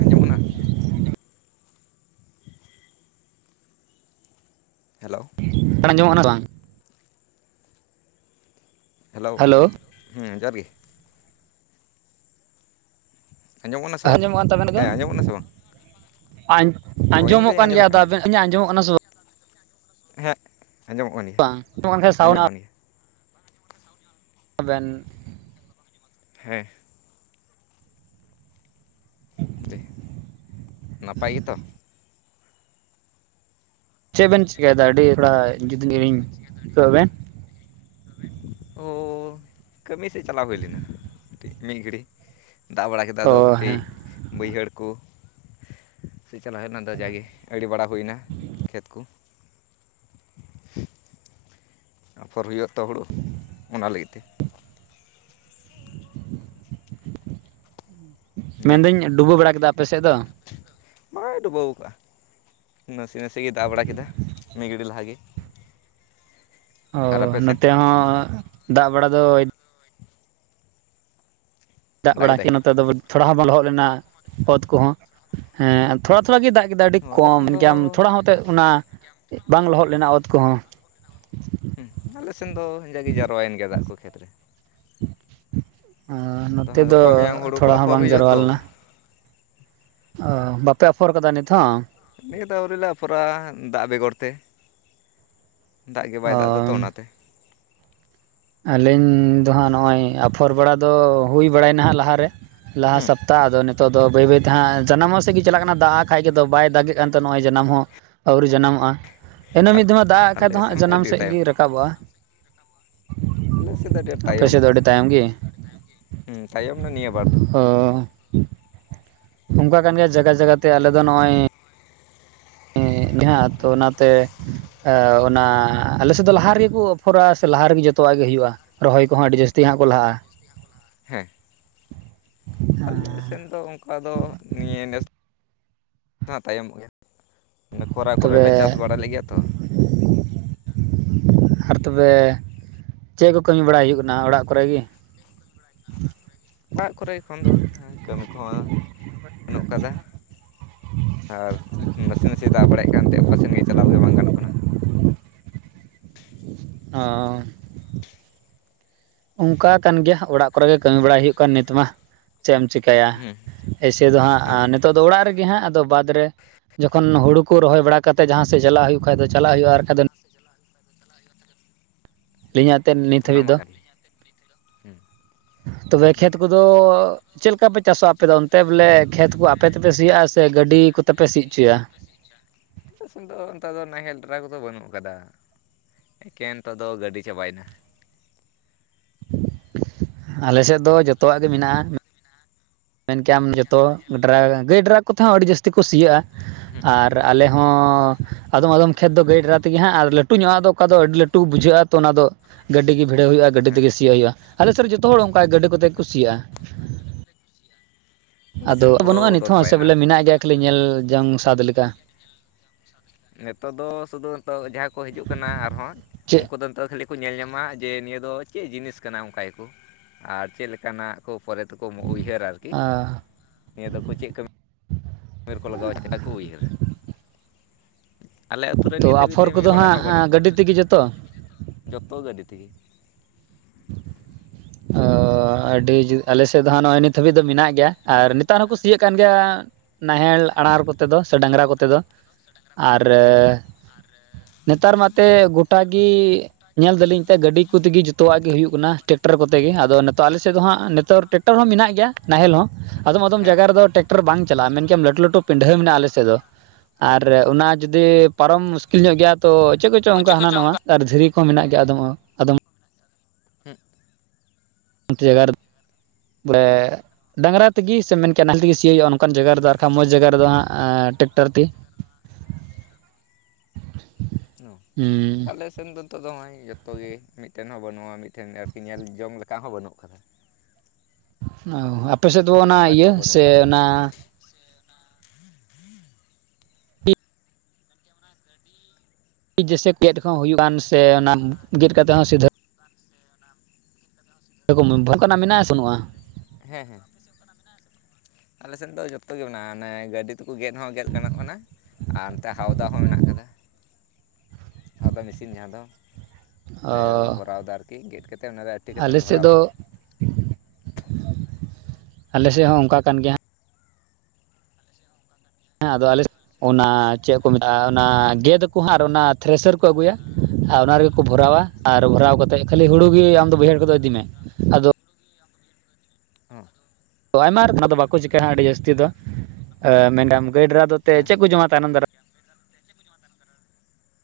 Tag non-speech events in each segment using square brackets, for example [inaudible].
ᱟᱸᱡᱚᱢ ᱚᱜ ᱠᱟᱱᱟ ᱦᱮᱞᱳ ᱨᱚᱲ ᱟᱸᱡᱚᱢᱚᱜ ᱠᱟᱱᱟ ᱥᱮ ᱵᱟᱝ ᱦᱮᱞᱳ ᱦᱮᱸ ᱡᱚᱦᱟᱨ ᱜᱮ ᱟᱸᱡᱚᱢᱚᱜ ᱠᱟᱱᱟ ᱥᱮ ᱵᱟᱝ ᱟᱸᱡᱚᱢᱚᱜ ᱠᱟᱱ ᱛᱟᱵᱮᱱᱟ ᱫᱚ? ᱦᱮᱸ ᱟᱸᱡᱚᱢᱚᱜ ᱠᱟᱱᱟ ᱥᱮ ᱵᱟᱝ ᱚ ᱟᱸᱡᱚᱢᱚᱜ ᱤᱧᱫᱚᱧ ᱠᱟᱱ ᱜᱮᱭᱟ ᱟᱸᱡᱚᱢᱮᱫ ᱟᱫᱚ ᱟᱹᱞᱤᱧᱟ ᱟᱸᱡᱚᱢᱚᱜ ᱠᱟᱱᱟ ᱥᱮ ᱵᱟᱝ ᱦᱮᱸ ᱟᱸᱡᱚᱢᱚᱜ ᱠᱟᱱ ᱜᱮᱭᱟ ᱵᱟᱝ ᱟᱸᱡᱚᱢᱚᱜ [unintelligible] ᱠᱟᱱ ᱜᱮᱭᱟ ᱟᱵᱮᱱ ᱦᱮᱸ ᱡᱮ ᱱᱟᱯᱟᱭ ᱜᱮᱛᱚ ᱪᱮᱫ ᱵᱮᱱ ᱪᱤᱠᱟᱹᱭᱮᱫᱟ ᱟᱹᱰᱤ ᱛᱷᱚᱲᱟ ᱡᱩᱫᱟᱜᱤᱧ ᱟᱹᱭᱠᱟᱹ ᱮᱫ ᱵᱮᱱ [unintelligible] ᱚ ᱠᱟᱹᱢᱤ ᱥᱮᱫ ᱪᱟᱞᱟᱣ ᱦᱩᱭ ᱞᱮᱱᱟ ᱢᱤᱫ ᱜᱷᱟᱹᱲᱤ ᱫᱟᱜ ᱵᱟᱲᱟ ᱠᱮᱫᱟ ᱚ ᱟᱫᱚ ᱠᱟᱹᱴᱤᱡ ᱦᱮᱸ ᱵᱟᱹᱭᱦᱟᱹᱲ ᱠᱚ ᱥᱮ ᱪᱟᱞᱟᱣ ᱦᱩᱭᱞᱮᱱᱟ ᱟᱫᱚ ᱡᱟᱣᱜᱮ ᱟᱲᱮ ᱵᱟᱲᱟ ᱦᱩᱭᱱᱟ ᱠᱷᱮᱛ ᱠᱚ ᱟᱯᱷᱚᱨ ᱦᱩᱭᱩᱜ ᱟᱛᱚ ᱦᱩᱲᱩ ᱚᱱᱟ ᱞᱟᱹᱜᱤᱫ ᱛᱮ ᱫᱮ ᱢᱮᱱᱫᱟᱹᱧ ᱰᱩᱵᱟᱹ ᱵᱟᱲᱟ ᱠᱮᱫᱟ ᱟᱯᱮ ᱥᱮᱫ ᱫᱚ? ᱵᱟᱭ ᱰᱩᱵᱟ ᱟᱠᱟ ᱱᱟᱥᱮ ᱜᱮ ᱫᱟᱜ ᱵᱟᱲᱟ ᱠᱮᱫᱟ ᱢᱤᱫ ᱜᱷᱟᱹᱲᱤᱡ ᱞᱟᱦᱟ ᱜᱮ᱾ ᱚ ᱥᱮᱱ ᱱᱚᱛᱮ ᱦᱚᱸ ᱫᱟᱜ ᱵᱟᱲᱟ ᱫᱚ ᱫᱟᱜ ᱵᱟᱲᱟ ᱠᱮᱫ-ᱟ ᱱᱚᱛᱮ ᱫᱚ ᱛᱷᱚᱲᱟ ᱦᱚᱸ ᱵᱟᱝ ᱞᱚᱦᱚᱫ ᱞᱮᱱᱟ ᱚᱛ ᱠᱚᱦᱚᱸ ᱦᱮᱸ ᱛᱷᱚᱲᱟ ᱛᱷᱚᱲᱟ ᱜᱮ ᱫᱟᱜ ᱠᱮᱫᱟ ᱟᱹᱰᱤ ᱟᱞᱮ ᱠᱚᱢ ᱥᱮᱱ ᱢᱮᱱᱠᱮᱭᱟᱢ ᱫᱚ ᱛᱷᱚᱲᱟ ᱦᱚᱸᱛᱮᱫ ᱚᱱᱟ ᱵᱟᱝ ᱞᱚᱦᱚᱫ ᱞᱮᱱᱟ ᱚᱛ ᱠᱚᱦᱚᱸ ᱦᱮᱸ ᱟᱞᱮ ᱥᱮᱱ ᱫᱚ ᱦᱮᱸ ᱡᱟᱨᱣᱟᱭᱮᱱ ᱜᱮᱭᱟ ᱫᱟᱜ ᱠᱚ ᱠᱷᱮᱛ ᱨᱮ ᱟᱫᱚ ᱱᱚᱛᱮ ᱦᱟᱸᱜ ᱫᱚ ᱜᱟᱯᱟ ᱢᱮᱭᱟᱝ ᱦᱳᱲᱳ ᱛᱷᱚᱲᱟ ᱠᱚ ᱦᱚᱸ ᱟᱯᱷᱚᱨ ᱵᱟᱝ ᱦᱩᱭᱩᱜᱼᱟ ᱡᱟᱨᱣᱟ ᱛᱚ ᱞᱮᱱᱟ᱾ ᱚ ᱵᱟᱯᱮ ᱟᱯᱷᱚᱨ ᱠᱟᱫᱟ ᱱᱤᱛᱦ ᱦᱚᱸ? ᱱᱤᱫ ᱦᱚᱸ ᱟᱹᱣᱨᱤ ᱞᱮ ᱟᱯᱷᱚᱨᱟ-ᱟ ᱫᱟᱜ ᱵᱮᱜᱚᱨ ᱛᱮ᱾ ᱫᱟᱜ ᱜᱮ ᱵᱟᱭ ᱚ ᱫᱟᱜ ᱮᱫᱟᱛᱚ ᱚᱱᱟᱛᱮ ᱟᱹᱞᱤᱧ ᱫᱚ ᱦᱟᱸᱜ ᱱᱚᱜ-ᱚᱭ ᱟᱯᱷᱚᱨ ᱵᱟᱲᱟ ᱫᱚ ᱦᱩᱭ ᱵᱟᱲᱟᱭ ᱱᱟ ᱱᱟᱦᱟᱜ ᱞᱟᱦᱟᱨᱮ ᱞᱟᱦᱟ ᱦᱩᱸ ᱥᱚᱯᱛᱟᱦ ᱟᱫᱚ ᱱᱤᱛᱚᱜ ᱟᱫᱚ ᱵᱟᱹᱭ ᱵᱟᱹᱭᱛᱮ ᱦᱟᱸᱜ ᱡᱟᱱᱟᱢᱚᱜ ᱥᱮᱫ ᱜᱮ ᱪᱟᱞᱟᱜ ᱠᱟᱱᱟ ᱫᱟᱜ-ᱟᱜ ᱠᱷᱟᱡ ᱜᱮ ᱵᱟᱭ ᱫᱟᱜ ᱮᱫ ᱠᱟᱱ ᱛᱟᱦᱮ ᱱᱚᱜ-ᱚᱭ ᱡᱟᱱᱟᱢ ᱦᱚᱸ ᱟᱹᱣᱨᱤ ᱡᱟᱱᱟᱢᱚᱜ-ᱟ᱾ ᱤᱱᱟᱹ ᱟᱨ ᱢᱤᱫ ᱫᱚᱢ ᱫᱟᱜ ᱟᱜ ᱠᱷᱟᱡ ᱫᱚ ᱟᱞᱮ ᱦᱟᱸᱜ ᱢᱟ ᱡᱟᱱᱟᱢ ᱟᱹᱰᱤ ᱥᱮᱫ ᱜᱮ ᱛᱟᱭᱚᱢ ᱠᱟᱱᱟ, ᱨᱟᱠᱟᱵᱚᱜ-ᱟ᱾ ᱟᱞᱮ ᱥᱮᱫ ᱫᱚ ᱟᱹᱰᱤ ᱟᱸᱴ ᱟᱯᱮ ᱛᱟᱭᱚᱢ ᱥᱮᱫ ᱫᱚ ᱟᱹᱰᱤ ᱟᱠᱟᱱᱟ ᱛᱟᱭᱚᱢ ᱜᱮ? ᱦᱩᱸ ᱛᱟᱭᱚᱢ ᱮᱱᱟ ᱱᱤᱭᱟᱹ ᱵᱟᱨ ᱫᱚ᱾ ᱚ ᱚᱱᱠᱟ ᱠᱟᱱ ᱜᱮᱭᱟ ᱡᱟᱭᱜᱟ ᱡᱟᱭᱜᱟᱛᱮ ᱟᱞᱮ ᱫᱚ ᱱᱚᱜ-ᱚᱭ ᱦᱮᱸ ᱛᱚ ᱚᱱᱟᱛᱮ ᱚᱱᱟ ᱟᱞᱮ ᱥᱮᱫ ᱫᱚ ᱞᱟᱦᱟ ᱨᱮᱜᱮ ᱠᱚ ᱟᱯᱷᱚᱨᱟ ᱥᱮ ᱞᱟᱦᱟ ᱨᱮᱜᱮ ᱡᱚᱛᱚ ᱜᱮ ᱦᱩᱭᱩᱜ-ᱟ ᱨᱚᱦᱚᱭ ᱠᱚᱦᱚᱸ ᱟᱹᱰᱤ ᱡᱟᱹᱥᱛᱤ ᱦᱟᱸᱜ ᱠᱚ ᱞᱟᱦᱟᱜ-ᱟ᱾ ᱦᱮᱸ ᱟᱞᱮ ᱥᱮᱱ ᱫᱚ ᱚᱱᱠᱟ ᱫᱚ ᱱᱤᱭᱟᱹ ᱱᱮᱥ ᱫᱚ ᱦᱟᱸᱜ ᱛᱟᱭᱚᱢᱚᱜ ᱜᱮᱭᱟ᱾ ᱚᱱᱮ ᱠᱷᱚᱨᱟ ᱠᱚᱨᱮ ᱛᱚᱵᱮ ᱞᱮ ᱪᱟᱥ ᱵᱟᱲᱟ ᱞᱮᱫ ᱜᱮᱭᱟ ᱛᱚ ᱟᱨ ᱛᱚᱵᱮ ᱪᱮᱫ ᱠᱚ ᱠᱟᱹᱢᱤ ᱵᱟᱲᱟᱭ ᱦᱩᱭᱩᱜ ᱠᱟᱱᱟ ᱚᱲᱟᱜ ᱠᱚᱨᱮ ᱜᱮ? [unintelligible] ᱵᱟᱱᱩᱜ ᱠᱟᱫᱟ᱾ ᱟᱨ ᱱᱟᱥᱮ ᱱᱟᱥᱮ ᱫᱟᱜ ᱵᱟᱲᱟᱭᱮᱫ ᱠᱟᱱᱛᱮ ᱚᱠᱟ ᱥᱮᱱ ᱜᱮ ᱪᱟᱞᱟᱣ ᱜᱮ ᱵᱟᱝ ᱜᱟᱱᱚᱜ ᱠᱟᱱᱟ᱾ ᱚ ᱚᱱᱠᱟ ᱠᱟᱱ ᱜᱮᱭᱟ ᱚᱲᱟᱜ ᱠᱚᱨᱮ ᱜᱮ ᱠᱟᱹᱢᱤ ᱵᱟᱲᱟᱭ ᱦᱩᱭᱩᱜ ᱠᱟᱱ ᱱᱤᱛ ᱢᱟ᱾ ᱪᱮᱫ ᱮᱢ ᱪᱮᱤᱠᱟᱹᱭᱟ ᱦᱩᱸ ᱮᱭᱥᱮ ᱫᱚ ᱦᱟᱸᱜ ᱦᱮᱸ ᱱᱤᱛᱚᱜ ᱫᱚ ᱚᱲᱟᱜ ᱨᱮᱜᱮ ᱦᱟᱸᱜ ᱟᱫᱚ ᱵᱟᱹᱫᱽ ᱨᱮ ᱡᱚᱠᱷᱚᱱ ᱦᱩᱲᱩ ᱠᱚ ᱨᱚᱦᱚᱭ ᱵᱟᱲᱟ ᱠᱟᱛᱮᱫ ᱡᱟᱦᱟᱸ ᱥᱮᱫ ᱪᱟᱞᱟᱜ ᱦᱩᱭᱩᱜ ᱠᱷᱟᱡ ᱫᱚ ᱪᱟᱞᱟᱜ ᱦᱩᱭᱩᱜ-ᱟ ᱟᱨ ᱠᱷᱟᱱ ᱫᱚ ᱟᱹᱞᱤᱧᱟᱜ ᱛᱮᱫ ᱱᱤᱛ ᱚᱱᱟ ᱦᱟᱹᱵᱤᱡ ᱢᱟ ᱫᱚ ᱠᱟᱱ ᱜᱮ ᱦᱩᱸ ᱛᱚᱵᱮ ᱜᱮ ᱠᱷᱮᱛ ᱠᱚᱫᱚ ᱪᱮᱫᱞᱮᱠᱟ ᱯᱮ ᱪᱟᱥᱟ ᱟᱯᱮ ᱫᱚ ᱚᱱᱛᱮ ᱵᱚᱞᱮ ᱠᱷᱮᱛ ᱠᱚ ᱵᱚᱞᱮ ᱟᱯᱮ ᱛᱮᱯᱮ ᱠᱷᱮᱫ ᱠᱚᱫᱚ ᱥᱤᱭᱟᱜᱼᱟ ᱟᱯᱮ ᱥᱮ ᱛᱮᱯᱮ ᱜᱟᱹᱰᱤ ᱥᱤᱭᱟ ᱠᱚᱛᱮ ᱥᱮ ᱯᱮ ᱥᱤ ᱜᱟᱹᱰᱤ ᱦᱚᱪᱚᱭᱟ ᱠᱚᱛᱮ ᱯᱮ ᱥᱤ ᱪᱩᱭᱟ ᱟᱞᱮᱥᱮᱫ ᱫᱚ ᱱᱮᱛᱟᱨ ᱫᱚ ᱱᱟᱦᱮᱞ ᱰᱨᱟ ᱫᱚ ᱵᱟᱹᱱᱩᱜ ᱠᱟᱫᱟ ᱮᱠᱮᱱ ᱱᱤᱛᱟᱨ ᱫᱚ ᱜᱟᱹᱰᱤ ᱪᱟᱵᱟᱭᱮᱱᱟ᱾ ᱟᱞᱮ ᱥᱮᱫ ᱫᱚ ᱡᱚᱛᱚᱣᱟᱜ ᱜᱮ ᱢᱮᱱᱟᱜᱼᱟ᱾ ᱢᱮᱱ ᱠᱮᱭᱟᱢ ᱡᱚᱛᱚ ᱰᱨᱟᱠ ᱜᱟᱹᱭᱰᱨᱟᱠ ᱠᱚᱛᱮ ᱦᱚ ᱟᱹᱰᱤ ᱡᱟᱹᱥᱛᱤ ᱠᱚ ᱥᱤᱭᱟᱹᱜᱼᱟ᱾ ᱟᱨ ᱟᱞᱮ ᱦᱚᱸ ᱚ ᱟᱫᱚᱢ ᱟᱫᱚᱢ ᱠᱷᱮᱛ ᱫᱚ ᱜᱟᱹᱭ ᱴᱨᱟᱠ ᱛᱮᱜᱮ ᱦᱟᱸᱜ ᱟᱨ ᱞᱟᱹᱴᱩ ᱧᱚᱜ ᱟᱜ ᱫᱚ ᱚᱠᱟ ᱫᱚ ᱟᱹᱰᱤ ᱞᱟᱹᱴᱩ ᱵᱩᱡᱷᱟᱹᱜᱼᱟ ᱛᱚ ᱚᱱᱟᱫᱚ ᱜᱟᱹᱰᱤ ᱜᱮ ᱵᱷᱤᱲᱟᱹᱣ ᱦᱩᱭᱩᱜᱼᱟ ᱜᱟᱹᱰᱤ ᱦᱮᱸ ᱛᱮᱜᱮ ᱥᱤᱭᱳ ᱦᱩᱭᱩᱜᱼᱟ᱾ ᱟᱞᱮ ᱥᱮᱫ ᱡᱚᱛᱚ ᱦᱚᱲ ᱚᱱᱠᱟ ᱜᱟᱹᱰᱤ ᱠᱚᱛᱮ ᱠᱩ ᱥᱤᱭᱟ᱾ ᱟᱞᱮ ᱟᱫᱚ ᱥᱮᱱ ᱵᱟᱹᱱᱩᱜᱼᱟ ᱯᱩᱨᱟᱹ ᱵᱚᱫᱚᱞ ᱱᱤᱛᱚᱜ ᱦᱚᱸ ᱥᱮ ᱪᱟᱵᱟᱭᱮᱱᱟ ᱵᱚᱞᱮ ᱢᱮᱱᱟᱜ ᱜᱮᱭᱟ ᱠᱷᱟᱹᱞᱤ ᱧᱮᱞ ᱡᱚᱝ ᱥᱟᱫ ᱞᱮᱠᱟ᱾ ᱱᱤᱛᱚᱜ ᱫᱚ ᱥᱩᱫᱩ ᱱᱤᱛᱚᱜ ᱡᱟᱦᱟᱸᱭ ᱠᱚ ᱦᱤᱡᱩᱜ ᱠᱟᱱᱟ ᱟᱨᱦᱚᱸ ᱪᱮᱫ ᱩᱱᱠᱩ ᱫᱚ ᱱᱤᱛᱚᱜ ᱠᱷᱟᱹᱞᱤ ᱠᱚ ᱧᱮᱞ ᱧᱟᱢᱟ ᱡᱮ ᱱᱤᱭᱟᱹ ᱫᱚ ᱪᱮᱫ ᱡᱤᱱᱤᱥ ᱠᱟᱱᱟ ᱚᱱᱠᱟ ᱭᱟᱠᱚ ᱟᱨ ᱪᱮᱫ ᱞᱮᱠᱟᱱᱟᱜ ᱠᱚ ᱯᱚᱨᱮᱫ ᱛᱮᱠᱚ ᱩᱭᱦᱟᱹᱨᱟ ᱟᱨᱠᱤ ᱱᱤᱭᱟᱹ ᱫᱚᱠᱚ ᱪᱮᱫ ᱠᱟᱹᱢᱤ ᱩᱢᱮᱨ ᱠᱚ ᱞᱟᱜᱟᱣᱟ [inaudible] ᱠᱚ ᱩᱭᱦᱟᱹᱨ ᱟᱞᱮ ᱟᱛᱩᱨ ᱨᱮ ᱛᱚ ᱱᱤᱛ ᱦᱟᱹᱵᱤᱡ ᱟᱯᱷᱚᱨ ᱛᱮ ᱢᱤᱫ ᱠᱚᱫᱚ ᱦᱚᱲᱟᱜ ᱦᱟᱸᱜ ᱦᱚᱸ ᱵᱟᱹᱱᱩᱜ ᱟᱠᱟᱫᱟ ᱜᱟᱹᱰᱤ ᱛᱮᱜᱮ ᱡᱚᱛᱚ ᱡᱚᱛᱚ ᱜᱟᱹᱰᱤ ᱛᱮᱜᱮ ᱚ ᱟᱹᱰᱤ ᱟᱞᱮ ᱥᱮᱫ ᱫᱚ ᱦᱟᱜ ᱱᱚᱜᱼᱚᱭ ᱱᱤᱛ ᱦᱟᱹᱵᱤᱡ ᱫᱚ ᱢᱮᱱᱟᱜ ᱜᱮᱭᱟ ᱟᱨ ᱱᱮᱛᱟᱨ ᱦᱚᱸᱠᱚ ᱥᱤᱭᱟᱜ ᱠᱟᱱ ᱜᱮᱭᱟ ᱱᱟᱦᱮᱞ ᱟᱬᱟᱨ ᱠᱚᱛᱮ ᱫᱚ ᱥᱮ ᱰᱟᱝᱨᱟ ᱠᱚᱛᱮ ᱫᱚ ᱟᱨ ᱦᱮᱸ ᱱᱮᱛᱟᱨ ᱢᱟᱛᱮ ᱜᱚᱴᱟᱜᱤ ᱧᱮᱞ ᱫᱟᱞᱤᱧ ᱛᱮ ᱜᱟᱹᱰᱤ ᱠᱩᱛᱤᱜᱤ ᱡᱚᱛᱚᱣᱟᱜ ᱜᱮ ᱦᱩᱭᱩᱜ ᱠᱟᱱᱟ᱾ ᱴᱮᱠᱴᱟᱨ ᱠᱚᱛᱮ ᱜᱮᱮ ᱟᱫᱚ ᱱᱤᱛᱚᱜ ᱟᱞᱮ ᱥᱮᱫ ᱫᱚ ᱦᱟᱸᱜ ᱱᱤᱛᱚᱜ ᱴᱮᱠᱴᱟᱨ ᱦᱚᱸ ᱢᱮᱱᱟᱜ ᱜᱮᱭᱟ ᱱᱟᱦᱮᱞ ᱦᱚ ᱟᱫᱚᱢ - ᱟᱫᱚᱢ ᱦᱮᱸ ᱡᱟᱭᱜᱟ ᱨᱮᱫᱚ ᱴᱨᱟᱠᱴᱚᱨ ᱵᱟᱝ ᱪᱟᱞᱟᱜᱼᱟ ᱢᱮᱱᱠᱮᱭᱟᱢ ᱞᱟᱹᱴᱩ ᱞᱟᱹᱴᱩ ᱯᱤᱰᱷᱟᱹ ᱢᱮᱱᱟᱜᱼᱟ᱾ ᱟᱞᱮ ᱥᱮᱫ ᱫᱚ ᱟᱨ ᱦᱚᱸ ᱚᱱᱟ ᱡᱩᱫᱤ ᱯᱟᱨᱚᱢ ᱢᱩᱥᱠᱤᱞ ᱧᱚᱜ ᱜᱮᱭᱟ ᱛᱚ ᱪᱮᱫ ᱠᱚᱪᱚᱝ ᱚᱱᱠᱟ ᱦᱟᱱᱟ ᱱᱟᱣᱟ ᱟᱨ ᱫᱷᱤᱨᱤ ᱠᱚ ᱦᱚᱸ ᱢᱮᱱᱟᱜ ᱜᱮᱭᱟ ᱟᱫᱚᱢ - ᱟᱫᱚᱢ ᱦᱮ ᱟᱨ ᱵᱟᱞᱮ ᱰᱟᱝᱜᱨᱟ ᱛᱮᱜᱮ ᱥᱮ ᱢᱮᱱ ᱠᱮᱭᱟᱢ ᱱᱟᱦᱮᱞ ᱛᱮᱜᱮ ᱥᱤᱭᱳ ᱦᱩᱭᱩᱜᱼᱟ᱾ ᱱᱚᱝᱠᱟᱱ ᱡᱟᱭᱜᱟ ᱨᱮᱫᱚ ᱟᱨᱷᱟᱱ ᱢᱚᱡᱽ ᱡᱟᱭᱜᱟ ᱨᱮᱫᱚ ᱦᱟᱸᱜ ᱴᱮᱠᱴᱟᱨ ᱛᱮ [inaudible] ᱦᱩᱸ ᱟᱞᱮ ᱥᱮᱱ ᱫᱚ ᱱᱤᱛᱚᱜ ᱱᱚᱜᱼᱚᱭ ᱡᱚᱛᱚ ᱜᱮ ᱢᱤᱫ ᱢᱤᱫᱴᱮᱱ ᱦᱚᱸ ᱵᱟᱹᱱᱩᱜᱼᱟ᱾ ᱢᱤᱫᱴᱮᱱ ᱟᱨᱠᱤ ᱧᱮᱞ ᱡᱚᱝ ᱞᱮᱠᱟ ᱦᱚᱸ ᱵᱟᱹᱱᱩᱜ ᱠᱟᱫᱟ᱾ ᱚ ᱟᱯᱮ ᱥᱮᱫ ᱫᱚ ᱚᱱᱟ ᱤᱭᱟᱹ ᱠᱚᱦᱚᱸ ᱵᱟᱹᱱᱩᱜ ᱥᱮ ᱟᱠᱟᱫ ᱠᱚᱣᱟ ᱚᱱᱟ ᱦᱩᱭᱩᱜᱱ ᱥᱮ ᱚᱱᱟ ᱜᱮᱫ ᱠᱟᱛᱮᱮᱫ ᱦᱚᱸ ᱥᱤᱫᱷᱟᱹ ᱚᱱᱠᱟᱱᱟᱜ ᱢᱮᱱᱟᱜᱼᱟ ᱥᱮ ᱵᱟᱱᱩᱜᱼᱟ? ᱦᱮᱸ ᱦᱮᱸ ᱟᱞᱮ ᱥᱮᱫ ᱫᱚ ᱡᱚᱛᱚ ᱜᱮ ᱢᱮᱱᱟᱜᱼᱟ᱾ ᱚᱱᱮ ᱜᱟᱹᱰᱤ ᱛᱮᱠᱚ ᱜᱮᱫ ᱦᱚᱸ ᱜᱮᱫ ᱜᱟᱱᱚᱜ ᱠᱟᱱᱟ᱾ ᱟᱨ ᱱᱚᱛᱮ ᱦᱟᱣᱫᱟ ᱦᱚᱸ ᱢᱮᱱᱟᱜ ᱟᱠᱟᱫᱟ᱾ [inaudible] ᱦᱟᱶᱫᱟ ᱢᱤᱥᱤᱱ ᱚᱱᱟ ᱫᱚ ᱞᱮ ᱚ ᱵᱷᱚᱨᱟᱣᱫᱟ ᱟᱨᱠᱤ ᱜᱮᱫ ᱠᱟᱛᱮᱫ ᱚᱱᱟᱨᱮ ᱟᱹᱴᱤ ᱠᱟᱛᱮ ᱟᱞᱮ ᱥᱮᱫ ᱵᱷᱚᱨᱟᱣ ᱫᱚ ᱢᱮ ᱟᱞᱮ ᱥᱮᱫ ᱦᱚ ᱚᱱᱠᱟ ᱠᱟᱱ ᱜᱮᱭᱟ᱾ ᱦᱮᱸ ᱟᱫᱚ ᱟᱞᱮ ᱚᱱᱟ ᱪᱮᱫ ᱠᱚ ᱢᱮᱛᱟᱜᱼᱟ᱾ ᱚᱱᱟ ᱪᱮᱫ ᱜᱮᱫᱟ ᱠᱚ ᱦᱟᱸ ᱟᱨ ᱚᱱᱟ ᱯᱷᱨᱮᱥᱟᱨ ᱠᱚ ᱟᱹᱜᱩᱭᱟ ᱟᱨ ᱚᱱᱟ ᱨᱮᱜᱮ ᱠᱚ ᱵᱷᱚᱨᱟᱣᱟ ᱟᱨ ᱵᱷᱚᱨᱟᱣ ᱠᱟᱛᱮᱫ ᱠᱷᱟᱹᱞᱤ ᱦᱩᱲᱩ ᱜᱮ ᱟᱢᱫᱚ ᱵᱟᱹᱭᱦᱟᱹᱲ ᱠᱷᱚᱱᱫᱚ ᱤᱫᱤᱢᱮ ᱟᱫᱚ ᱦᱚ ᱚ ᱟᱭᱢᱟᱨ ᱠᱟᱱᱟ ᱫᱚ ᱵᱟᱠᱚ ᱪᱤᱠᱟᱹᱜᱼᱟ᱾ ᱟᱹᱰᱤ ᱡᱟᱹᱥᱛᱤ ᱫᱚ ᱮ ᱢᱮᱱᱰᱟᱢ ᱜᱟᱹᱭ ᱰᱨᱟ ᱫᱚ ᱛᱮ ᱦᱮᱸ ᱪᱮᱫ ᱦᱮᱸ ᱠᱚ ᱡᱚᱢᱟ ᱛᱟᱭᱱᱚᱢ ᱫᱟᱨᱟᱢ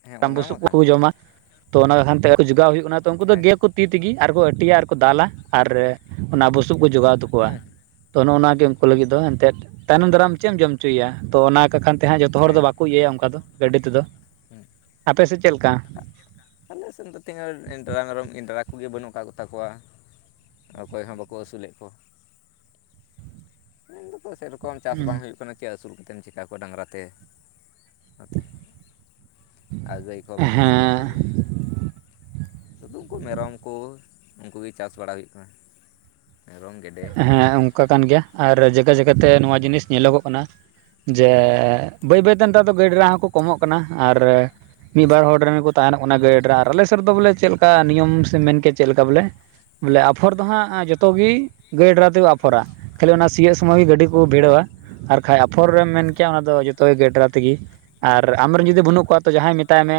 ᱦᱮᱸ ᱨᱟᱢ ᱚᱱᱟ ᱢᱟ ᱵᱩᱥᱩᱵ ᱠᱟᱱ ᱠᱚᱠᱚ ᱡᱚᱢᱟ ᱛᱚ ᱚᱱᱟᱠᱷᱟᱱᱛᱮ ᱡᱚᱜᱟᱣ ᱦᱩᱭᱩᱜ ᱠᱟᱱᱟ᱾ ᱛᱚ ᱩᱱᱠᱩ ᱫᱚ ᱦᱮᱸ ᱜᱮᱫ ᱦᱮᱸ ᱠᱚ ᱛᱤ ᱛᱮᱜᱮ ᱟᱨᱠᱚ ᱟᱹᱴᱤᱭᱟ ᱟᱨ ᱠᱚ ᱫᱟᱞᱟ ᱟᱨ ᱚᱱᱟ ᱵᱩᱥᱩᱵ ᱠᱚ ᱡᱚᱜᱟᱣ ᱛᱟᱠᱚᱣᱟ ᱛᱚ ᱱᱚᱜᱚᱼ ᱱᱚᱣᱟ ᱜᱮ ᱩᱱᱠᱩ ᱞᱟᱹᱜᱤᱫ ᱫᱚ ᱛᱮᱫ ᱛᱟᱭᱱᱚᱢ ᱦᱮᱸ ᱫᱟᱨᱟᱢ ᱪᱮᱫ ᱮᱢ ᱡᱚᱢ ᱦᱚᱪᱚᱭᱮᱭᱟ ᱛᱚ ᱚᱱᱟ ᱠᱟᱠᱷᱟᱱ ᱛᱮ ᱡᱚᱛᱚ ᱦᱚᱲ ᱦᱮᱸ ᱫᱚ ᱵᱟᱠᱚ ᱤᱭᱟᱹᱭᱟ᱾ ᱚᱱᱠᱟ ᱫᱚ ᱜᱟᱹᱰᱤ ᱛᱮᱫᱚ ᱦᱮᱸ ᱟᱯᱮ ᱥᱮᱫ ᱪᱮᱫ ᱞᱮᱠᱟ ᱟᱞᱮ ᱥᱮᱫ ᱫᱚ ᱚᱱᱠᱟ ᱰᱟᱝᱜᱨᱟ-ᱢᱮᱨᱚᱢ ᱵᱟᱹᱱᱩᱜ ᱠᱟᱜ ᱠᱚᱛᱟᱠᱚᱣᱟ ᱚᱠᱚᱭ ᱦᱚ ᱵᱟᱠᱚ ᱟᱹᱥᱩᱞᱮᱫ ᱠᱚᱣᱟ᱾ ᱢᱮᱱ ᱫᱟᱠᱚ ᱥᱮᱭᱨᱚᱠᱚᱢ ᱪᱟᱥ ᱵᱟᱝ ᱦᱩᱭᱩᱜ ᱠᱟᱱᱟ ᱪᱮᱫ ᱟᱹᱥᱩᱞ ᱠᱟᱛᱮ ᱪᱤᱠᱟ ᱠᱚᱣᱟ ᱰᱟᱝᱨᱟ ᱛᱮ ᱚᱱᱟᱛᱮ ᱟᱨ ᱜᱟᱹᱭ ᱠᱚᱦᱚᱸ ᱵᱟᱠᱚ ᱟᱹᱥᱩᱞᱮᱫ ᱦᱮᱸ ᱠᱚᱜᱮᱭᱟ᱾ ᱥᱩᱫᱩ ᱠᱚ ᱢᱮᱨᱚᱢ ᱠᱚ ᱩᱱᱠᱩ ᱜᱮ ᱪᱟᱥ ᱵᱟᱲᱟ ᱦᱩᱭᱩᱜ ᱠᱟᱱᱟ᱾ ᱢᱮᱨᱚᱢ ᱜᱮᱰᱮ ᱦᱮᱸ ᱚᱱᱠᱟ ᱠᱟᱱ ᱜᱮᱭᱟ ᱟᱨ ᱡᱟᱭᱜᱟ ᱡᱟᱭᱜᱟᱛᱮ ᱱᱚᱣᱟ ᱡᱤᱱᱤᱥ ᱧᱮᱞᱚᱜᱚᱜ ᱠᱟᱱᱟ᱾ ᱡᱮ ᱵᱟᱹᱭ ᱵᱟᱹᱭᱛᱮ ᱱᱮᱛᱟᱨ ᱫᱚ ᱜᱟᱹᱭ ᱰᱟᱝᱜᱽᱨᱟ ᱦᱚᱸᱠᱚ ᱠᱚᱢᱚᱜ ᱠᱟᱱᱟ ᱟᱨ ᱢᱤᱫ ᱵᱟᱨ ᱦᱚᱲ ᱨᱮᱱ ᱠᱚ ᱛᱟᱦᱮᱱᱚᱜ ᱠᱟᱱᱟ ᱜᱟᱹᱭᱤᱰ ᱨᱮ ᱟᱨ ᱟᱞᱮ ᱥᱮᱫ ᱫᱚ ᱵᱚᱞᱮ ᱪᱮᱫ ᱞᱮᱠᱟ ᱱᱤᱭᱚᱢ ᱥᱮ ᱢᱮᱱ ᱠᱮ ᱪᱮᱫ ᱞᱮᱠᱟ ᱵᱚᱞᱮ ᱵᱚᱞᱮ ᱟᱯᱷᱚᱨ ᱫᱚ ᱦᱟᱸᱜ ᱡᱚᱛᱚ ᱜᱮ ᱜᱟᱹᱭ ᱰᱨᱟ ᱛᱮᱠᱚ ᱟᱯᱷᱚᱨᱟ ᱠᱷᱟᱹᱞᱤ ᱚᱱᱟ ᱥᱤᱭᱳᱜ ᱥᱚᱢᱚᱭ ᱜᱮ ᱜᱟᱹᱰᱤ ᱠᱚ ᱵᱷᱤᱲᱟᱹᱣᱟ ᱟᱨ ᱠᱷᱟᱱᱡ ᱟᱯᱷᱚᱨ ᱨᱮᱢ ᱢᱮᱱ ᱠᱮᱭᱟ ᱚᱱᱟ ᱫᱚ ᱡᱚᱛᱚᱭ ᱜᱮᱰᱨᱟ ᱛᱮᱜᱮ ᱟᱨ ᱟᱢᱨᱮᱱ ᱡᱩᱫᱤ ᱵᱟᱹᱱᱩᱜ ᱠᱚᱣᱟ ᱛᱚ ᱡᱟᱦᱟᱸᱭ ᱢᱮᱛᱟᱭ ᱢᱮ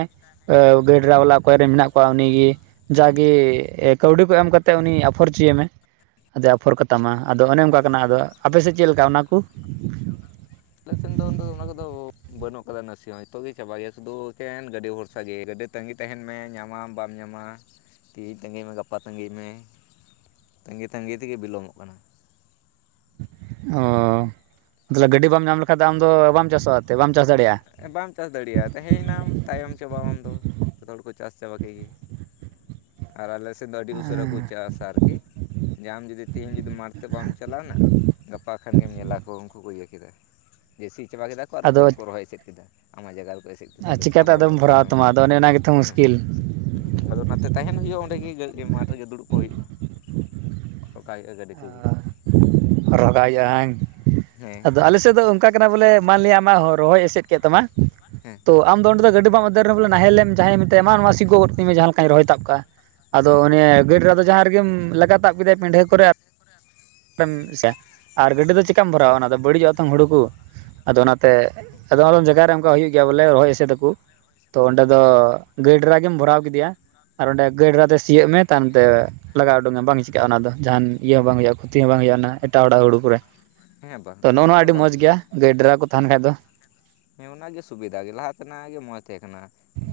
ᱜᱟᱹᱭ-ᱰᱟᱹᱝᱜᱨᱟ ᱵᱟᱞᱟ ᱚᱠᱚᱭ ᱨᱮᱱ ᱢᱮᱱᱟᱜ ᱠᱚᱣᱟ ᱩᱱᱤᱜᱮ ᱡᱟᱜᱮ ᱠᱟᱹᱣᱰᱤ ᱠᱚ ᱮᱢ ᱠᱟᱛᱮ ᱩᱱᱤ ᱟᱯᱷᱚᱨ ᱡᱤᱪᱚᱭ ᱢᱮ ᱟᱫᱚ ᱚᱯᱷᱚᱨ ᱠᱟᱛᱟᱢᱟ ᱟᱫᱚ ᱚᱱᱮ ᱚᱱᱠᱟ ᱠᱟᱱᱟ ᱟᱫᱚ ᱟᱯᱮ ᱥᱮᱫ ᱪᱮᱫ ᱞᱮᱠᱟ ᱚᱱᱟ ᱠᱚ ᱟᱞᱮ ᱥᱮᱱ ᱫᱚ ᱚᱱᱟ ᱠᱚᱫᱚ ᱵᱟᱹᱱᱩᱜ ᱟᱠᱟᱫᱟ ᱱᱟᱥᱮ ᱦᱚᱸ ᱱᱤᱛᱚᱜ ᱜᱮ ᱪᱟᱵᱟᱜ ᱜᱮᱭᱟ ᱥᱩᱫᱩ ᱮᱠᱮᱱ ᱜᱟᱹᱰᱤ ᱵᱷᱚᱨᱥᱟ ᱜᱮ ᱜᱟᱹᱰᱤ ᱛᱮ ᱛᱟᱺᱜᱤ ᱛᱟᱦᱮᱱ ᱢᱮ ᱧᱟᱢᱟᱢ ᱵᱟᱢ ᱧᱟᱢᱟᱢ ᱛᱤᱦᱤᱧ ᱛᱟᱹᱜᱤᱭ ᱢᱮ ᱜᱟᱯᱟ ᱛᱟᱹᱜᱤᱭ ᱢᱮ ᱛᱟᱸᱜᱤ - ᱛᱟᱸᱜᱤ ᱛᱮᱜᱮ ᱵᱤᱞᱚᱢᱚᱜ ᱠᱟᱱᱟ᱾ ᱚᱻ ᱛᱚᱞᱮ ᱜᱟᱹᱰᱤ ᱵᱟᱢ ᱧᱟᱢ ᱞᱮᱠᱷᱟᱱᱡ ᱫᱚ ᱟᱢ ᱫᱚ ᱵᱟᱢ ᱪᱟᱥᱚᱜᱼᱟ᱾ ᱮᱱᱛᱮᱫ ᱵᱟᱢ ᱪᱟᱥ ᱫᱟᱲᱮᱭᱟᱜᱼᱟ ᱵᱟᱢ ᱪᱟᱥ ᱫᱟᱲᱮᱭᱟᱜᱼᱟ᱾ ᱛᱟᱦᱮᱸᱭᱱᱟᱢ ᱛᱟᱭᱚᱢ ᱪᱟᱵᱟᱢ ᱟᱢ ᱩᱱᱫᱚ ᱪᱟᱥ ᱪᱟᱵᱟ ᱠᱮᱫ ᱜᱮ ᱟᱨ ᱟᱞᱮᱮᱥᱮᱫ ᱫᱚ ᱟᱹᱰᱤ ᱩᱥᱟᱹᱨᱟ ᱠᱚ ᱪᱟᱥᱟ ᱟᱨᱠᱤ ᱡᱮ ᱟᱢ ᱡᱩᱫᱤ ᱛᱮᱤᱦᱤᱧ ᱡᱩᱫᱤ ᱢᱟᱴᱷ ᱛᱮ ᱵᱟᱢ ᱪᱟᱞᱟᱣᱱᱟ ᱜᱟᱯᱟ ᱠᱷᱟᱱ ᱜᱮᱢ ᱧᱮᱞᱟ ᱠᱚᱣᱟ ᱩᱱᱠᱩ ᱠᱚ ᱤᱭᱟᱹ ᱠᱮᱫᱟ ᱡᱮᱥᱤ ᱪᱟᱵᱟ ᱠᱮᱫᱟ ᱠᱚ ᱟᱨ ᱜᱩᱲ ᱠᱚ ᱪᱮᱫ ᱠᱮᱫᱟ ᱟᱢᱟᱜ ᱡᱟᱭᱜᱟ ᱨᱮ ᱟᱨ ᱪᱤᱠᱟᱛᱮ ᱟᱫᱚᱢ ᱵᱷᱚᱨᱟᱣ ᱛᱟᱢᱟ ᱟᱫᱚ ᱚᱱᱮ ᱜᱮᱛᱚ ᱦᱮᱸ ᱢᱩᱥᱠᱤᱞ ᱦᱸᱸ ᱟᱫᱚ ᱚᱱᱟᱛᱮ ᱛᱟᱦᱮᱱ ᱦᱩᱭᱩᱜᱼᱟ ᱚᱸᱰᱮᱜᱮ ᱜ ᱢᱟᱴᱷ ᱨᱮᱜᱮ ᱫᱩᱲᱩᱵ ᱠᱚᱜ ᱦᱩᱭᱩᱜᱼᱟ ᱚᱠᱟ ᱦᱩᱭᱩᱜᱼᱟ ᱜᱟᱹᱰᱤ ᱠᱚᱜᱮ ᱟᱨ ᱨᱚᱜᱟᱭᱟᱹᱧ ᱦᱮᱸ ᱟᱫᱚ ᱟᱞᱮ ᱥᱮᱫ ᱫᱚ ᱚᱱᱠᱟ ᱠᱟᱱᱟ ᱵᱚᱞᱮ ᱢᱟᱱᱞ ᱟᱢᱟᱜ ᱨᱚᱦᱚᱭ ᱮᱥᱮᱫ ᱠᱮᱫ ᱛᱟᱢᱟ ᱦᱮᱸ ᱛᱚ ᱟᱢ ᱫᱚ ᱚᱸᱰᱮ ᱫᱚ ᱜᱟᱹᱰᱤ ᱢ ᱨᱮ ᱵᱚᱞ ᱱᱟᱦᱮᱞᱢ ᱡᱟᱦᱟᱸᱭ ᱢᱮᱛᱟᱭᱟ ᱢᱟ ᱱᱚᱣᱟ ᱥᱤᱜᱚᱫ ᱜᱚᱨ ᱢᱮ ᱡᱟᱦᱟᱸ ᱞᱮᱠᱟᱭ ᱨᱚᱭᱟᱵ ᱠᱟᱜ ᱟᱫᱚ ᱦᱮᱸ ᱩᱱᱤ ᱜᱟᱹᱰ ᱨᱮᱫᱚ ᱡᱟᱦᱟᱸ ᱨᱮᱜᱮᱢ ᱞᱟᱜᱟ ᱛᱟᱵ ᱠᱮᱫᱟᱭ ᱯᱤᱰᱷᱟᱹ ᱠᱚᱨᱮ ᱮ ᱟᱨ ᱜᱟᱹᱰᱤ ᱫᱚ ᱪᱤᱠᱟᱢ ᱵᱷᱚᱨᱟᱣᱟ ᱚᱱᱟ ᱫᱚ ᱵᱟᱹᱲᱤᱡᱚᱜᱼᱟᱛᱚᱝ ᱦᱩᱲᱩ ᱠᱚ ᱟᱫᱚ ᱚᱱᱟᱛᱮ ᱟᱫᱚᱢ ᱟᱫᱚᱢ ᱡᱟᱭᱜᱟ ᱨᱮ ᱚᱱᱠᱟ ᱦᱩᱭᱩᱜ ᱜᱮᱭᱟ ᱵᱚᱞᱮ ᱨᱚᱦᱚᱭ ᱮᱥᱫ ᱟᱠᱚ ᱛᱚ ᱚᱸᱰᱮ ᱫᱚ ᱦᱮᱸ ᱜᱟ. ᱭ ᱰᱮᱨᱟ ᱜᱮᱢ ᱵᱷᱚᱨᱟᱣ ᱠᱮᱫᱮᱭᱟ ᱟᱨ ᱚᱸᱰᱮ ᱜᱟ. ᱭ ᱰᱮᱨᱟᱛᱮ ᱥᱤᱭᱳᱜ ᱢᱮ ᱛᱟᱭᱚᱢᱟᱨᱚᱱᱛᱮ ᱞᱟᱜᱟᱣ ᱩᱰᱩᱝᱟ ᱵᱟᱝ ᱪᱤᱠᱟᱹᱜᱼᱟ ᱚᱱᱟ ᱫᱚ ᱡᱟᱦᱟᱱ ᱤᱭᱟᱹ ᱦᱚᱸ ᱦᱮᱸ ᱵᱟᱝ ᱦᱩᱭᱩᱜᱼᱟ ᱠᱷᱚᱛᱤ ᱦᱚᱸ ᱵᱟᱝ ᱦᱩᱭᱩᱜᱼᱟ ᱚᱱᱟ ᱮᱴᱟᱜ ᱚᱲᱟᱜ ᱦᱩᱲᱩ ᱠᱚᱨᱮ ᱦᱮᱸ ᱵᱟᱝ ᱛᱚ ᱱᱚᱜᱼᱚ ᱚᱱᱟ ᱱᱚᱣᱟ ᱫᱚ ᱟᱹᱰᱤ ᱵᱟᱝ ᱢᱚᱸᱡ ᱜᱮᱭᱟ ᱜᱟᱹᱭ ᱰᱮᱨᱟ ᱠᱚ ᱛᱟᱦᱮᱱ ᱠᱷᱟᱡ ᱫᱚ ᱦᱮ ᱚᱱᱟᱜ ᱜᱮ ᱥᱩᱵᱤᱫᱷᱟ ᱜᱮ ᱞᱟᱦᱟ ᱛᱮᱱᱟᱜ ᱜᱮ ᱢᱚᱸᱡᱽ ᱛᱟᱦᱮᱸ ᱠᱟᱱᱟᱟᱱᱟ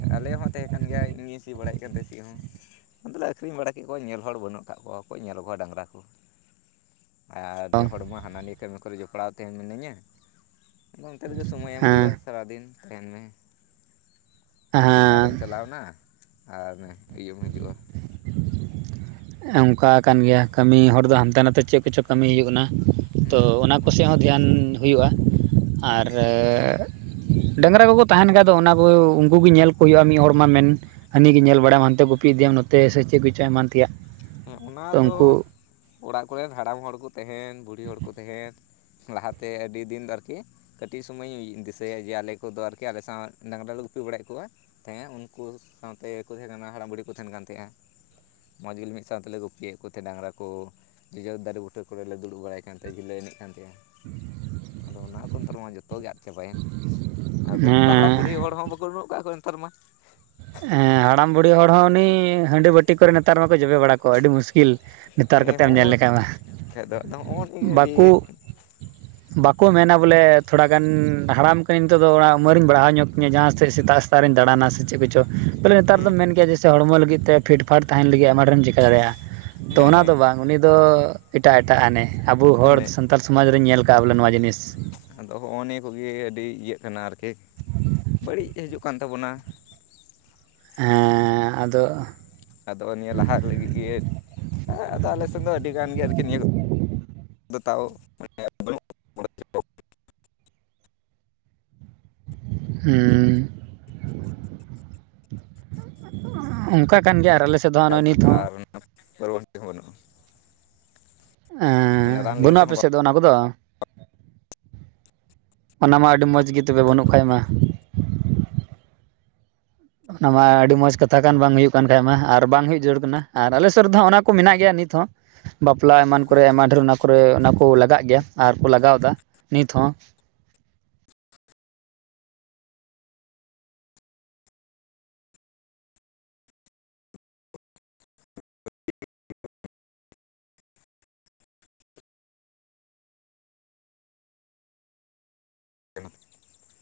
ᱟᱞᱮ ᱦᱚᱸ ᱛᱟᱦᱮᱸ ᱠᱟᱱ ᱜᱮᱭᱟ ᱤᱧ ᱜᱤᱧ ᱥᱤ ᱵᱟᱲᱟᱭᱮᱫ ᱠᱟᱱ ᱛ ᱛᱟᱦᱮᱸᱱᱟ [unintelligible] ᱵ ᱵᱮᱥᱮᱫ ᱦᱚᱸ ᱩᱱᱛᱮᱚᱞᱮ ᱟᱠᱷᱨᱤᱧ ᱵᱟᱲᱟ ᱠᱮᱫ ᱠᱚᱣᱟ ᱧᱮᱞ ᱦᱚᱲ ᱵᱟᱹᱱᱩᱜ ᱠᱟᱜ ᱠᱚᱣᱟ ᱠᱚ ᱧᱮᱞ ᱠᱚᱣᱟ ᱰᱟᱝᱨᱟ ᱠᱚ ᱟᱨ ᱱᱤᱭᱟᱹ ᱦᱚᱲᱢᱚ ᱦᱟᱱᱟ ᱱᱤᱭᱟᱹ ᱠᱟᱹᱢᱤ ᱠᱚᱨᱮ ᱡᱚᱯᱲᱟᱣ ᱛᱟᱦᱮᱱ ᱢᱤᱱᱟᱹᱧᱟ ᱟᱫᱚ ᱚᱱᱛᱮ ᱨᱮᱜᱮ ᱥᱚᱢᱚᱭ ᱮᱢ ᱮᱢ ᱦᱩᱭᱩᱜᱼᱟ ᱦᱮᱸ ᱥᱟᱨᱟ ᱫᱤᱱ ᱛᱟᱦᱮᱱ ᱢᱮ ᱥᱮᱛᱟᱜ ᱦᱮᱸ ᱨᱮᱢ ᱪᱟᱞᱟᱣ ᱮᱱᱟ ᱟᱨ ᱤᱭᱟᱹᱤᱭᱟᱹ ᱮᱢ ᱦᱤᱡᱩᱜᱼᱟ [inaudible] ᱚᱱᱠᱟ ᱠᱟᱱ ᱜᱮᱭᱟ ᱠᱟᱹᱢᱤ ᱦᱚᱲ ᱫᱚ ᱦᱟᱱᱛᱮ ᱱᱟᱛᱮ ᱪᱮᱫ ᱠᱚᱪᱚᱝ ᱠᱟᱹᱢᱤ ᱦᱩᱭᱩᱜ ᱠᱟᱱᱟ ᱛᱚ ᱦᱮᱸ ᱚᱱᱟ ᱦᱮᱸ ᱠᱚᱥᱮᱫ ᱦᱚᱸ ᱫᱷᱮᱭᱟᱱ ᱦᱩᱭᱩᱜᱼᱟ ᱦᱮᱸ ᱟᱨ ᱰᱟᱝᱨᱟ ᱠᱚᱠᱚ ᱛᱟᱦᱮᱱ ᱠᱷᱟ ᱫᱚ ᱚᱱᱟ ᱩᱱᱠᱩ ᱜᱮ ᱧᱮᱞ ᱠᱚ ᱦᱩᱭᱩᱜᱼᱟ ᱢᱤᱫ ᱦᱚᱲ ᱢᱟ ᱢᱮᱱ ᱦᱟᱱᱤ ᱜᱮ ᱧᱮᱞ ᱵᱟᱲᱟᱭᱟᱢᱟ ᱦᱟᱱᱛᱮ ᱜᱩᱤᱯ ᱤᱫᱤᱭᱟᱢ ᱱᱚᱛᱮ ᱥᱮ ᱪᱮᱫ ᱠᱚᱪᱚ ᱮᱢᱟᱱ ᱛᱮᱭᱟᱜ ᱦᱮᱸ ᱚᱱᱟ ᱛᱚ ᱫᱚ ᱩᱱᱠᱩ ᱚᱲᱟᱜ ᱠᱚᱨᱮᱱ ᱦᱟᱲᱟᱢ ᱦᱚᱲ ᱠᱚ ᱛᱟᱦᱮᱱ ᱵᱩᱲᱦᱤ ᱦᱚᱲ ᱠᱚ ᱛᱟᱦᱮᱱ ᱞᱟᱦᱟᱛᱮ ᱟᱹᱰᱤ ᱫᱤᱱ ᱫᱚ ᱟᱨᱠᱤ ᱠᱟᱹᱴᱤᱡ ᱥᱩᱢᱚᱭᱧ ᱫᱤᱥᱟᱹᱭᱟ ᱡᱮ ᱟᱞᱮ ᱠᱚᱫᱚ ᱟᱨᱠᱤ ᱟᱞᱮ ᱥᱟᱶ ᱰᱟᱝᱨᱟ ᱞᱩ ᱛᱩᱯᱤ ᱵᱟᱲᱟᱭᱮᱫ ᱠᱚᱣᱟ ᱛᱟᱦᱮᱸ ᱩᱱᱠᱩ ᱥᱟᱶᱛᱮᱠᱚ ᱛᱟᱦᱮᱸ ᱠᱟᱱᱟ ᱦᱟᱲᱟᱢ ᱵᱩᱲᱦᱤ ᱠᱚ ᱛᱟᱦᱮᱸᱱ ᱠᱟᱱ ᱛᱟᱦᱮᱸᱜᱼᱟ ᱢᱚᱡᱽ ᱜᱮᱞ ᱢᱤᱫ ᱥᱟᱶᱛᱮᱞᱮ ᱜᱩᱯᱤᱭᱮᱫ ᱠᱚ ᱛᱟᱦᱮᱸ ᱰᱟᱝᱨᱟ ᱠᱚ ᱱᱤᱡᱮᱨ ᱫᱟᱨᱮ ᱵᱩᱴᱟᱹ ᱠᱚᱨᱮᱞ ᱞᱮ ᱫᱩᱲᱩᱵ ᱵᱟᱲᱟᱭ ᱠᱟᱱ ᱛᱟᱦᱮᱸ ᱡᱷᱟᱹᱟᱹᱭ ᱮᱱᱮᱡ [unintelligible] ᱼᱟ ᱟᱫᱚ ᱚᱱᱟ ᱠᱚ ᱱᱮᱛᱟᱨ ᱨᱮ ᱢᱟ ᱡᱚᱛᱚ ᱡᱚᱛᱚ ᱜᱮ ᱟᱫ ᱪᱟᱵᱟᱭᱮᱱ ᱟᱨ ᱵᱟᱹᱱᱩᱜ ᱠᱚᱣᱟ ᱦᱟᱲᱟᱢ ᱵᱩᱲᱦᱤ ᱦᱚᱲ ᱦᱚᱸ ᱵᱟᱠᱚ ᱵᱟᱹᱱᱩᱜ ᱠᱚᱟᱜ ᱠᱚᱣᱟ ᱱᱮᱛᱟᱨ ᱢᱟ ᱦᱮᱸ ᱦᱟᱲᱟᱢ ᱵᱩᱲᱦᱤ ᱦᱚᱲ ᱦᱚᱸ ᱩᱱᱤ ᱦᱟᱺᱰᱤ ᱵᱟᱹᱴᱤ ᱠᱚᱨᱮ ᱱᱮᱛᱟᱨ ᱢᱟᱠᱚ ᱡᱚᱵᱮ ᱵᱟᱲᱟ ᱠᱚᱜᱣᱟ ᱟᱹᱰᱤ ᱢᱩᱥᱠᱤᱞ ᱱᱮᱛᱟᱨ ᱦᱮᱸ ᱠᱟᱛᱮᱫ ᱮᱢ ᱧᱮᱞ ᱦᱚᱲ ᱞᱮᱠᱷᱟᱡ ᱢᱟ ᱦᱚᱲ ᱜᱮ ᱵᱟᱠᱚ [inaudible] ᱵᱟᱠᱚ ᱢᱮᱱᱟ ᱵᱚᱞᱮ ᱛᱷᱚᱲᱟ ᱜᱟᱱ ᱦᱟᱲᱟᱢ ᱠᱟᱹᱱᱟᱹᱧ ᱱᱤᱛᱚᱜ ᱫᱚ ᱚᱱᱟ ᱩᱢᱟᱹᱨ ᱤᱧ ᱵᱟᱲᱦᱟᱣ ᱧᱚᱜ ᱠᱤᱧᱟᱹ ᱡᱟᱦᱟᱸᱥᱮᱫ ᱥᱮᱛᱟᱜ ᱥᱮᱥᱛ ᱨᱮ ᱫᱟᱬᱟᱱᱟ ᱥᱮ ᱪᱮᱫ ᱠᱚᱪᱚ ᱵᱚᱞᱮ ᱱᱮᱛᱟᱨ ᱦᱮᱸ ᱫᱚᱢ ᱢᱮᱱ ᱜᱮᱮᱭᱟ ᱡᱮᱭᱮ ᱦᱚᱲᱢᱚ ᱞᱟᱹᱜᱤᱫ ᱛᱮ ᱯᱷᱤᱴᱯᱷᱟᱴ ᱛᱟᱦᱮᱸᱱ ᱞᱟᱹᱜᱤᱫ ᱟᱭᱢᱟ ᱰᱷᱮᱨᱢ ᱪᱤᱠᱟᱹ ᱫᱟᱲᱮᱭᱟᱜᱼᱟ ᱛᱚ ᱦᱮᱸ ᱚᱱᱟ ᱦᱮᱸ ᱫᱚ ᱵᱟᱝ ᱩᱱᱤ ᱫᱚ ᱮᱴᱟᱜ ᱮᱴᱟᱜ ᱟᱱᱮ ᱟᱵᱚ ᱦᱚᱲ ᱮᱱᱮᱡ ᱥᱟᱱᱛᱟᱲ ᱥᱚᱢᱟᱡᱽ ᱨᱤᱧ ᱧᱮᱞ ᱠᱟᱜᱼᱟ ᱵᱚᱞᱮ ᱱᱚᱣᱟ ᱡᱤᱱᱤᱥ ᱟᱫᱚ ᱦᱚᱜᱼᱚᱭ ᱱᱤᱭᱟᱹ ᱠᱚᱜᱮ ᱟᱹᱰᱤ ᱤᱭᱟᱹᱜ ᱠᱟᱱᱟ ᱟᱨᱠᱤ ᱵᱟᱹᱲᱤᱡ ᱦᱤᱡᱩᱜ ᱠᱟᱱ ᱛᱟᱵᱚᱱᱟ ᱦᱮᱸ ᱟᱫᱚ ᱟᱫᱚ ᱱᱤᱭᱟᱹ ᱞᱟᱦᱟ ᱞᱟᱹᱜᱤᱫ ᱜᱮ ᱠᱚ ᱟᱫᱚ ᱟᱞᱮ ᱥᱮᱱ ᱫᱚ ᱟᱹᱰᱤᱜᱟᱱ ᱜᱮ ᱟᱨᱠᱤ ᱱᱤᱭᱟᱹ ᱠᱚᱫᱚ ᱫᱚ ᱛᱟᱣ [unintelligible] ᱦᱮᱸ ᱚᱱᱠᱟ ᱠᱟᱱ ᱜᱮᱭᱟ ᱟᱨ ᱟᱞᱮ ᱥᱮᱫ ᱫᱚ ᱦᱟᱸᱜ ᱱᱚᱜᱼᱚᱭ [unintelligible] ᱱᱤᱛ ᱦᱚᱸ ᱟᱨ ᱯᱚᱨᱚᱵᱚᱨᱛᱤ ᱦᱚᱸ ᱵᱟᱹᱱᱩᱜᱼᱟ ᱢᱟᱱᱮ ᱨᱟᱱ ᱞᱟᱹᱜᱤᱫ ᱵᱟᱹᱱᱩᱜᱼᱟ ᱟᱯᱮ ᱛᱮᱦᱚᱸ ᱥᱮᱫ ᱫᱚ ᱚᱱᱟ ᱠᱚᱫᱚ ᱚᱱᱟ ᱢᱟ ᱟᱹᱰᱤ ᱢᱚᱡᱽ ᱜᱮ ᱛᱚᱵᱮ ᱵᱟᱹᱱᱩᱜ ᱠᱷᱟᱡ ᱢᱟ [inaudible] ᱚᱱᱟ ᱢᱟ ᱟᱹᱰᱤ ᱢᱚᱸᱡᱽ ᱠᱟᱛᱷᱟ ᱠᱟᱱ ᱵᱟᱝ ᱦᱩᱭᱩᱜ ᱠᱟᱱ ᱠᱷᱟᱡ ᱢᱟ ᱟᱨ ᱵᱟᱝ ᱦᱩᱭᱩᱜ ᱡᱟᱹᱨᱩᱲ ᱠᱟᱱᱟ ᱟᱨ ᱟᱞᱮ ᱥᱮᱫ ᱨᱮᱫᱚ ᱦᱚᱜ ᱚᱱᱟ ᱠᱚ ᱢᱮᱱᱟᱜ ᱜᱮᱭᱟ [unintelligible] ᱱᱤᱛᱦ ᱦᱚᱸ ᱵᱟᱯᱞᱟ ᱮᱢᱟᱱ ᱠᱚᱨᱮ ᱟᱭᱢᱟ ᱰᱷᱮᱨ ᱚᱱᱟ ᱠᱚᱨᱮ [unintelligible] ᱞᱟᱜᱟᱜ ᱜᱮᱭᱟ ᱟᱨ ᱠᱚ ᱞᱟᱜᱟᱣᱫᱟ ᱱᱤᱛ ᱦᱚᱸ [inaudible]